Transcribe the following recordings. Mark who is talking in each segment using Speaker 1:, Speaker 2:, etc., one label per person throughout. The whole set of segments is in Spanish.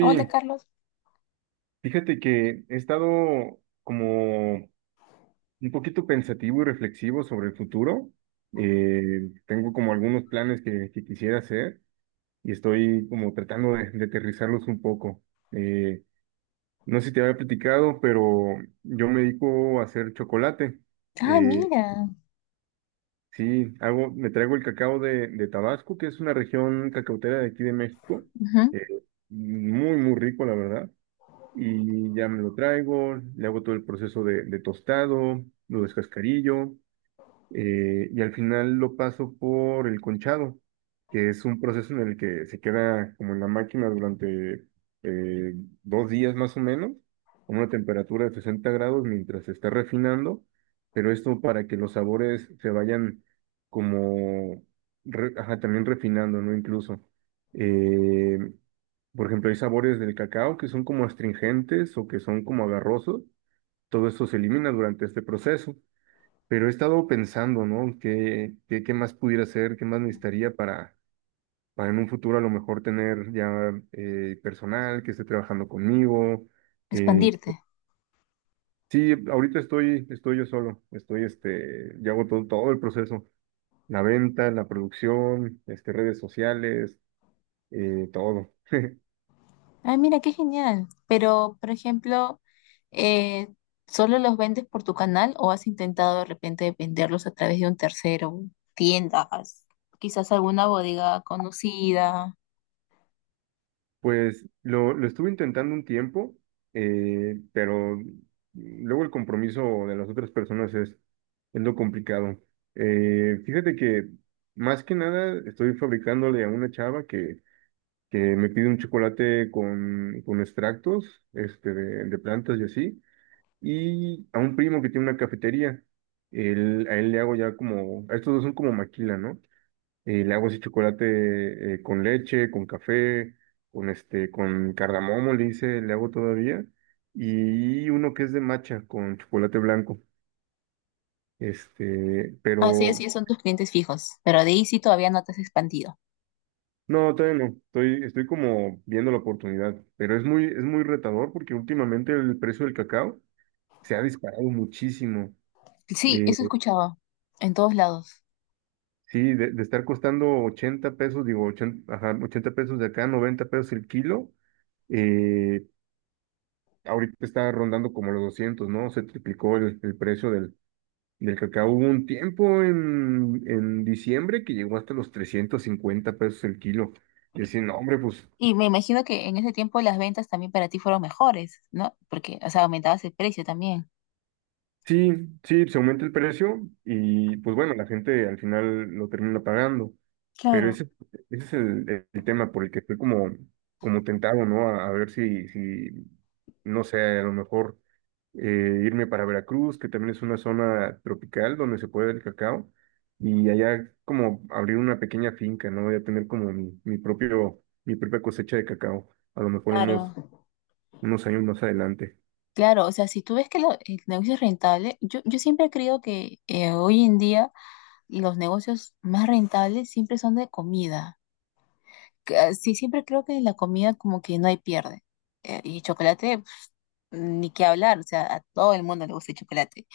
Speaker 1: Hola, Carlos.
Speaker 2: fíjate que he estado como un poquito pensativo y reflexivo sobre el futuro. Tengo como algunos planes que quisiera hacer y estoy como tratando de aterrizarlos un poco. Eh, no sé si te había platicado, pero yo me dedico a hacer chocolate.
Speaker 1: Ah,
Speaker 2: Eh,
Speaker 1: mira,
Speaker 2: sí, hago, me traigo el cacao de Tabasco, que es una región cacautera de aquí de México.
Speaker 1: ujú,
Speaker 2: Eh, Muy, muy rico, la verdad. Y ya me lo traigo, le hago todo el proceso de tostado, lo descascarillo, y al final lo paso por el conchado, que es un proceso en el que se queda como en la máquina durante eh, 2 días más o menos, a una temperatura de 60 grados mientras se está refinando, pero esto para que los sabores se vayan como, ajá, también refinando, ¿no? Incluso. eh, por ejemplo, hay sabores del cacao que son como astringentes o que son como agarrosos. Todo esto se elimina durante este proceso. Pero he estado pensando, ¿no? ¿Qué más pudiera hacer? ¿Qué más
Speaker 1: Ujú.
Speaker 2: necesitaría para en un futuro a lo mejor tener ya personal que esté trabajando conmigo? Eh,
Speaker 1: Expandirte.
Speaker 2: sí, ahorita estoy, estoy yo solo. Estoy, este, yo hago todo, todo el proceso. La venta, la producción, este, redes sociales, todo.
Speaker 1: Ah, mira, qué genial. Pero, por ejemplo, eh, ¿solo los vendes por tu canal o has intentado de repente venderlos a través de un tercero, tiendas, quizás alguna bodega conocida?
Speaker 2: Pues lo estuve intentando un tiempo, pero luego el compromiso de las otras personas es lo complicado. Fíjate que más que nada estoy fabricándole a una chava que me pide un chocolate con extractos este, de plantas y así, y a un primo que tiene una cafetería. A él le hago ya como, a estos dos son como maquila, ¿no? Y le hago ese chocolate con leche, con café, con este, con cardamomo, le hice, le hago todavía. Y uno que es de matcha con chocolate blanco. Este,
Speaker 1: Ah, sí,
Speaker 2: pero
Speaker 1: así son tus clientes fijos, pero de ahí sí todavía no te has expandido.
Speaker 2: no, todavía no. Estoy, estoy como viendo la oportunidad. Pero es muy retador porque últimamente el precio del cacao se ha disparado muchísimo.
Speaker 1: Sí,
Speaker 2: Eh,
Speaker 1: eso escuchaba en todos lados.
Speaker 2: sí, de estar costando 80 pesos, digo, 80 ajá, 80 pesos de acá, 90 pesos el kilo. eh, Ahorita está rondando como los 200, ¿no? Se triplicó el precio del, del cacao. Hubo un tiempo en diciembre que llegó hasta los 350 pesos el kilo. Y así, no, hombre, pues
Speaker 1: Y me imagino que en ese tiempo las ventas también para ti fueron mejores, ¿no? Porque, o sea, aumentabas el precio también.
Speaker 2: sí, sí, se aumenta el precio y pues bueno, la gente al final lo termina pagando, pero
Speaker 1: Claro,
Speaker 2: ese es el tema por el que estoy como, como tentado, ¿no? A ver si, si, no sé, a lo mejor irme para Veracruz, que también es una zona tropical donde se puede el cacao, y allá como abrir una pequeña finca, ¿no? Voy a tener como mi propio, mi propia cosecha de cacao, a lo mejor unos,
Speaker 1: claro.
Speaker 2: unos años más adelante.
Speaker 1: Claro, o sea, si tú ves que el negocio es rentable, yo siempre creo que hoy en día los negocios más rentables siempre son de comida. Que, ah, sí, siempre creo que la comida como que no hay pierde. Y chocolate, pf, ni qué hablar, o sea, a todo el mundo le gusta el chocolate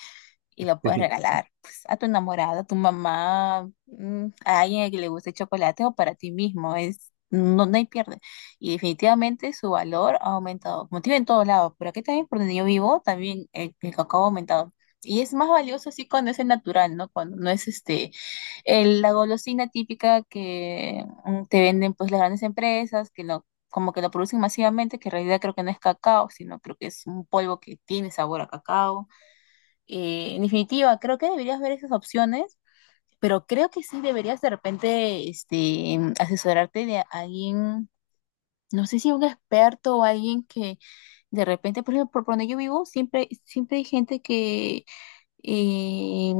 Speaker 1: y lo puedes
Speaker 2: Sí.
Speaker 1: regalar pues, a tu enamorada, a tu mamá, a alguien a que le guste el chocolate o para ti mismo. Es, no, no hay pierde. Y definitivamente su valor ha aumentado, como te digo, en todos lados. Pero aquí también, por donde yo vivo, también el cacao ha aumentado. Y es más valioso así cuando es el natural, ¿no? Cuando no es este, la golosina típica que te venden pues las grandes empresas, como que lo producen masivamente, que en realidad creo que no es cacao, sino creo que es un polvo que tiene sabor a cacao. En definitiva, creo que deberías ver esas opciones, pero creo que sí deberías de repente asesorarte de alguien no sé si un experto o alguien que de repente, por ejemplo, por donde yo vivo, siempre, siempre hay gente que eh,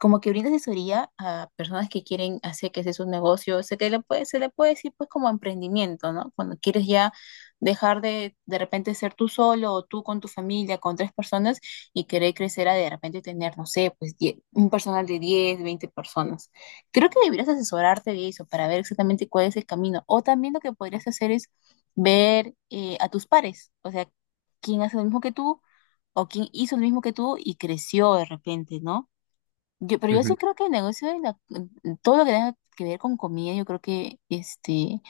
Speaker 1: como que brinda asesoría a personas que quieren hacer que sea su negocio. Se le puede decir pues como emprendimiento, ¿no? Cuando quieres ya dejar de repente ser tú solo o tú con tu familia, con tres personas y querer crecer a de repente tener, no sé, pues un personal de 10 20 personas. Creo que deberías asesorarte de eso para ver exactamente cuál es el camino. O también lo que podrías hacer es ver a tus pares, o sea, quién hace lo mismo que tú o quién hizo lo mismo que tú y creció de repente, ¿no? Pero yo
Speaker 2: Ujú.
Speaker 1: sí creo que el negocio todo lo que tenga que ver con comida, yo creo que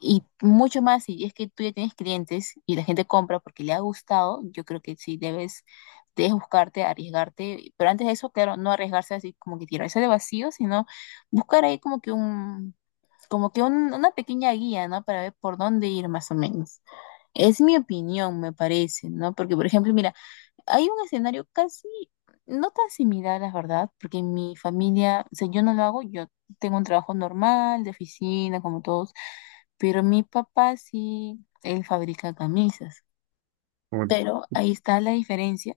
Speaker 1: y mucho más, si es que tú ya tienes clientes y la gente compra porque le ha gustado, yo creo que sí debes buscarte, arriesgarte. Pero antes de eso, claro, no arriesgarse así como que tirarse de vacío, sino buscar ahí como que un, una pequeña guía, ¿no? Para ver por dónde ir más o menos. Es mi opinión, me parece, ¿no? Porque, por ejemplo, mira, hay un escenario casi, no tan similar, la verdad, porque en mi familia, o sea, yo no lo hago, yo tengo un trabajo normal, de oficina, como todos, pero mi papá sí, él fabrica camisas. Pero ahí está la diferencia,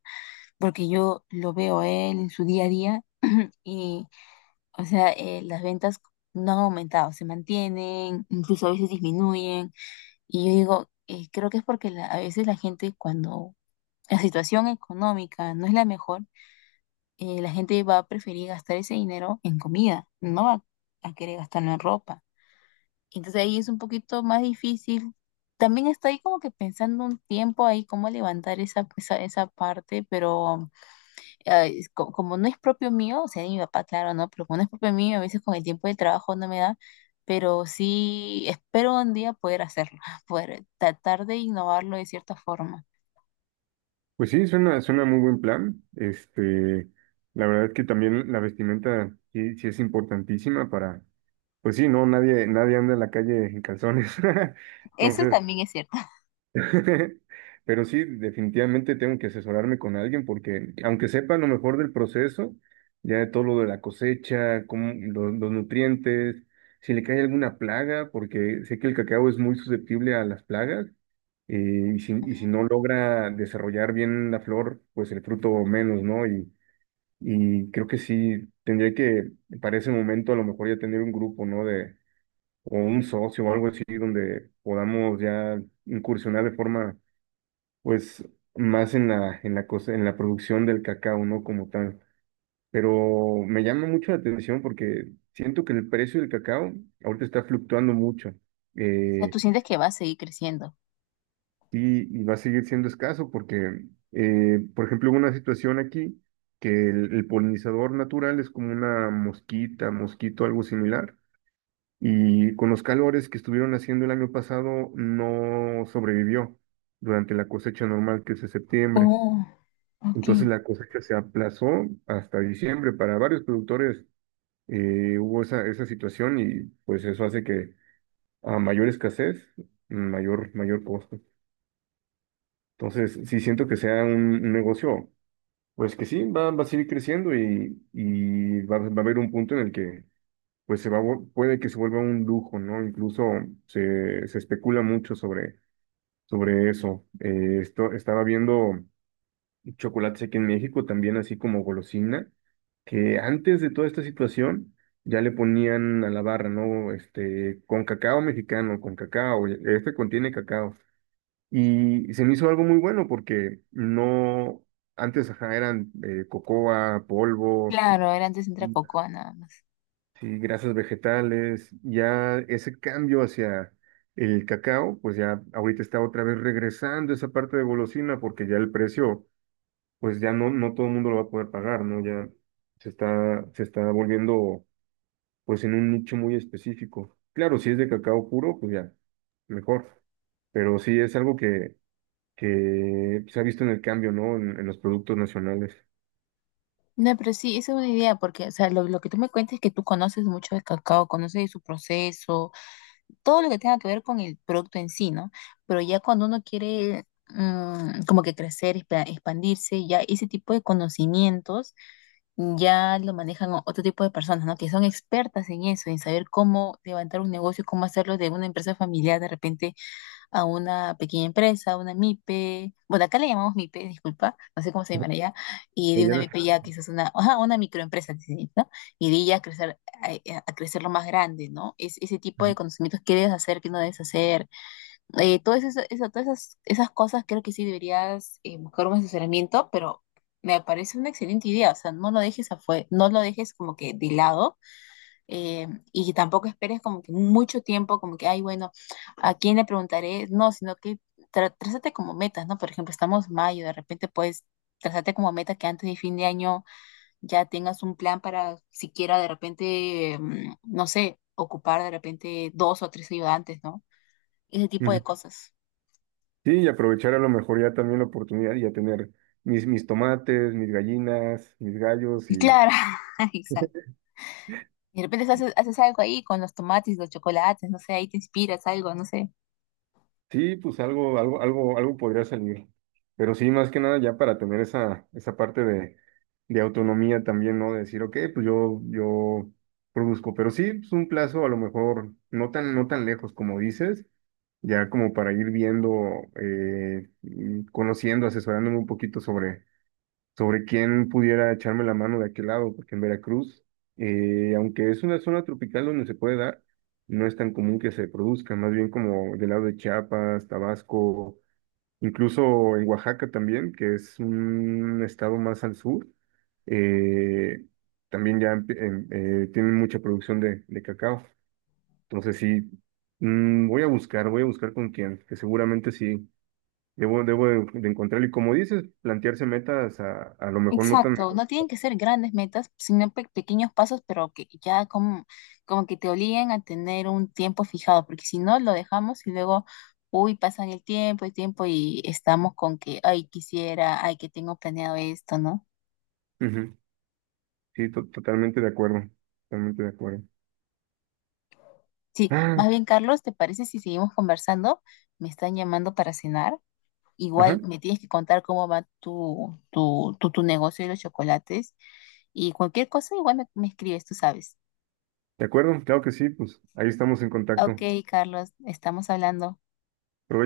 Speaker 1: porque yo lo veo a él en su día a día y, o sea, las ventas no han aumentado, se mantienen, incluso a veces disminuyen. Y yo digo, creo que es porque a veces la gente cuando la situación económica no es la mejor, la gente va a preferir gastar ese dinero en comida, no va a querer gastarlo en ropa. Entonces ahí es un poquito más difícil. También estoy como que pensando un tiempo ahí cómo levantar esa parte, pero es como no es propio mío, o sea, de mi papá, claro, ¿no? Pero como no es propio mío, a veces con el tiempo de trabajo no me da, pero sí espero un día poder hacerlo, poder tratar de innovarlo de cierta forma.
Speaker 2: Pues sí, suena, suena muy buen plan. Este, la verdad es que también la vestimenta sí, sí es importantísima para, pues sí, no, nadie, nadie anda en la calle en calzones.
Speaker 1: Eso
Speaker 2: Entonces,
Speaker 1: también es cierto.
Speaker 2: pero sí, definitivamente tengo que asesorarme con alguien porque aunque sepa lo mejor del proceso, ya de todo lo de la cosecha, los nutrientes, si le cae alguna plaga, porque sé que el cacao es muy susceptible a las plagas y si no logra desarrollar bien la flor, pues el fruto menos, ¿no? Y creo que sí, tendría que, para ese momento, a lo mejor ya tener un grupo, ¿no? De, o un socio o algo así, donde podamos ya incursionar de forma pues más en la cosa, en la producción del cacao, no como tal. Pero me llama mucho la atención porque siento que el precio del cacao ahorita está fluctuando mucho
Speaker 1: O sea,
Speaker 2: eh,
Speaker 1: tú sientes que va a seguir creciendo.
Speaker 2: y va a seguir siendo escaso porque, por ejemplo, hubo una situación aquí que el polinizador natural es como una mosquita, mosquito, algo similar. Y con los calores que estuvieron haciendo el año pasado, no sobrevivió durante la cosecha normal que es de septiembre.
Speaker 1: Oh,
Speaker 2: Entonces
Speaker 1: ok.
Speaker 2: la cosecha se aplazó hasta diciembre. Para varios productores hubo esa, esa situación y pues eso hace que a mayor escasez, mayor, mayor costo. Entonces sí siento que sea un negocio, pues que sí, va, va a seguir creciendo y va, va a haber un punto en el que pues se va, puede que se vuelva un lujo, ¿no? Incluso se, se especula mucho sobre, sobre eso. Esto, estaba viendo chocolates aquí en México, también así como golosina, que antes de toda esta situación ya le ponían a la barra, ¿no? Este, con cacao mexicano, con cacao, este contiene cacao. Y se me hizo algo muy bueno porque no, antes ajá, eran cocoa, polvo,
Speaker 1: Claro, era antes entra cocoa nada más.
Speaker 2: sí, grasas vegetales, ya ese cambio hacia el cacao, pues ya ahorita está otra vez regresando esa parte de golosina porque ya el precio pues ya no, no todo el mundo lo va a poder pagar, ¿no? Ya se está volviendo pues en un nicho muy específico. Claro, si es de cacao puro, pues ya, mejor. Pero sí es algo que se ha visto en el cambio, ¿no? En los productos nacionales.
Speaker 1: No, pero sí, esa es una idea, porque, o sea, lo que tú me cuentas es que tú conoces mucho de cacao, conoces de su proceso, todo lo que tenga que ver con el producto en sí, ¿no? Pero ya cuando uno quiere como que crecer, expandirse, ya ese tipo de conocimientos ya lo manejan otro tipo de personas, ¿no? Que son expertas en eso, en saber cómo levantar un negocio, cómo hacerlo de una empresa familiar de repente a una pequeña empresa, una MIPE, bueno, acá le llamamos MIPE, disculpa, no sé cómo se llaman
Speaker 2: Ujú.
Speaker 1: allá, y de
Speaker 2: Pues ya
Speaker 1: una
Speaker 2: no.
Speaker 1: MIPE ya quizás una, ajá, una microempresa, sí, ¿no? Y de ella crecer, a crecer lo más grande, ¿no? Es, ese tipo de conocimientos, qué debes hacer, qué no debes hacer, todo eso, todas esas cosas creo que sí deberías buscar un asesoramiento, pero me parece una excelente idea, o sea, no lo dejes afuera, no lo dejes como que de lado, y tampoco esperes como que mucho tiempo, como que, ay, bueno, ¿a quién le preguntaré? No, sino que trázate como metas, ¿no? Por ejemplo, estamos mayo, de repente puedes trázate como meta que antes de fin de año ya tengas un plan para siquiera de repente, no sé, ocupar de repente dos o tres ayudantes, ¿no? Ese tipo
Speaker 2: Ujú.
Speaker 1: de cosas.
Speaker 2: Sí, y aprovechar a lo mejor ya también la oportunidad y ya tener mis, mis tomates, mis gallinas, mis gallos.
Speaker 1: Claro, exacto. De repente haces algo ahí con los tomates, los chocolates, no sé, ahí te inspiras algo, no sé.
Speaker 2: Sí, pues algo, algo, algo, algo podría salir. Pero sí, más que nada ya para tener esa, esa parte de autonomía también, ¿no? De decir, ok, pues yo produzco. Pero sí, pues un plazo a lo mejor no tan, no tan lejos como dices, ya como para ir viendo, y conociendo, asesorándome un poquito sobre, sobre quién pudiera echarme la mano de aquel lado, porque en Veracruz, aunque es una zona tropical donde se puede dar, no es tan común que se produzca, más bien como del lado de Chiapas, Tabasco, incluso en Oaxaca también, que es un estado más al sur, eh, también ya tienen mucha producción de cacao. Entonces sí, mm, voy a buscar con quién, que seguramente sí. Debo, debo de encontrar, y como dices, plantearse metas a lo mejor no tan
Speaker 1: Exacto, no tienen que ser grandes metas, sino pequeños pasos, pero que ya como que te obliguen a tener un tiempo fijado, porque si no lo dejamos y luego, uy, pasan el tiempo y estamos con que, ay, quisiera, ay, que tengo planeado esto, ¿no?
Speaker 2: Ujú, sí, totalmente de acuerdo, totalmente de acuerdo.
Speaker 1: Sí,
Speaker 2: Ah,
Speaker 1: más bien, Carlos, ¿te parece si seguimos conversando? Me están llamando para cenar. Igual
Speaker 2: ajá,
Speaker 1: me tienes que contar cómo va tu negocio de los chocolates y cualquier cosa, igual me escribes, tú sabes.
Speaker 2: de acuerdo, claro que sí, pues ahí estamos en
Speaker 1: Ok,
Speaker 2: contacto.
Speaker 1: Carlos, estamos hablando.
Speaker 2: Provecho.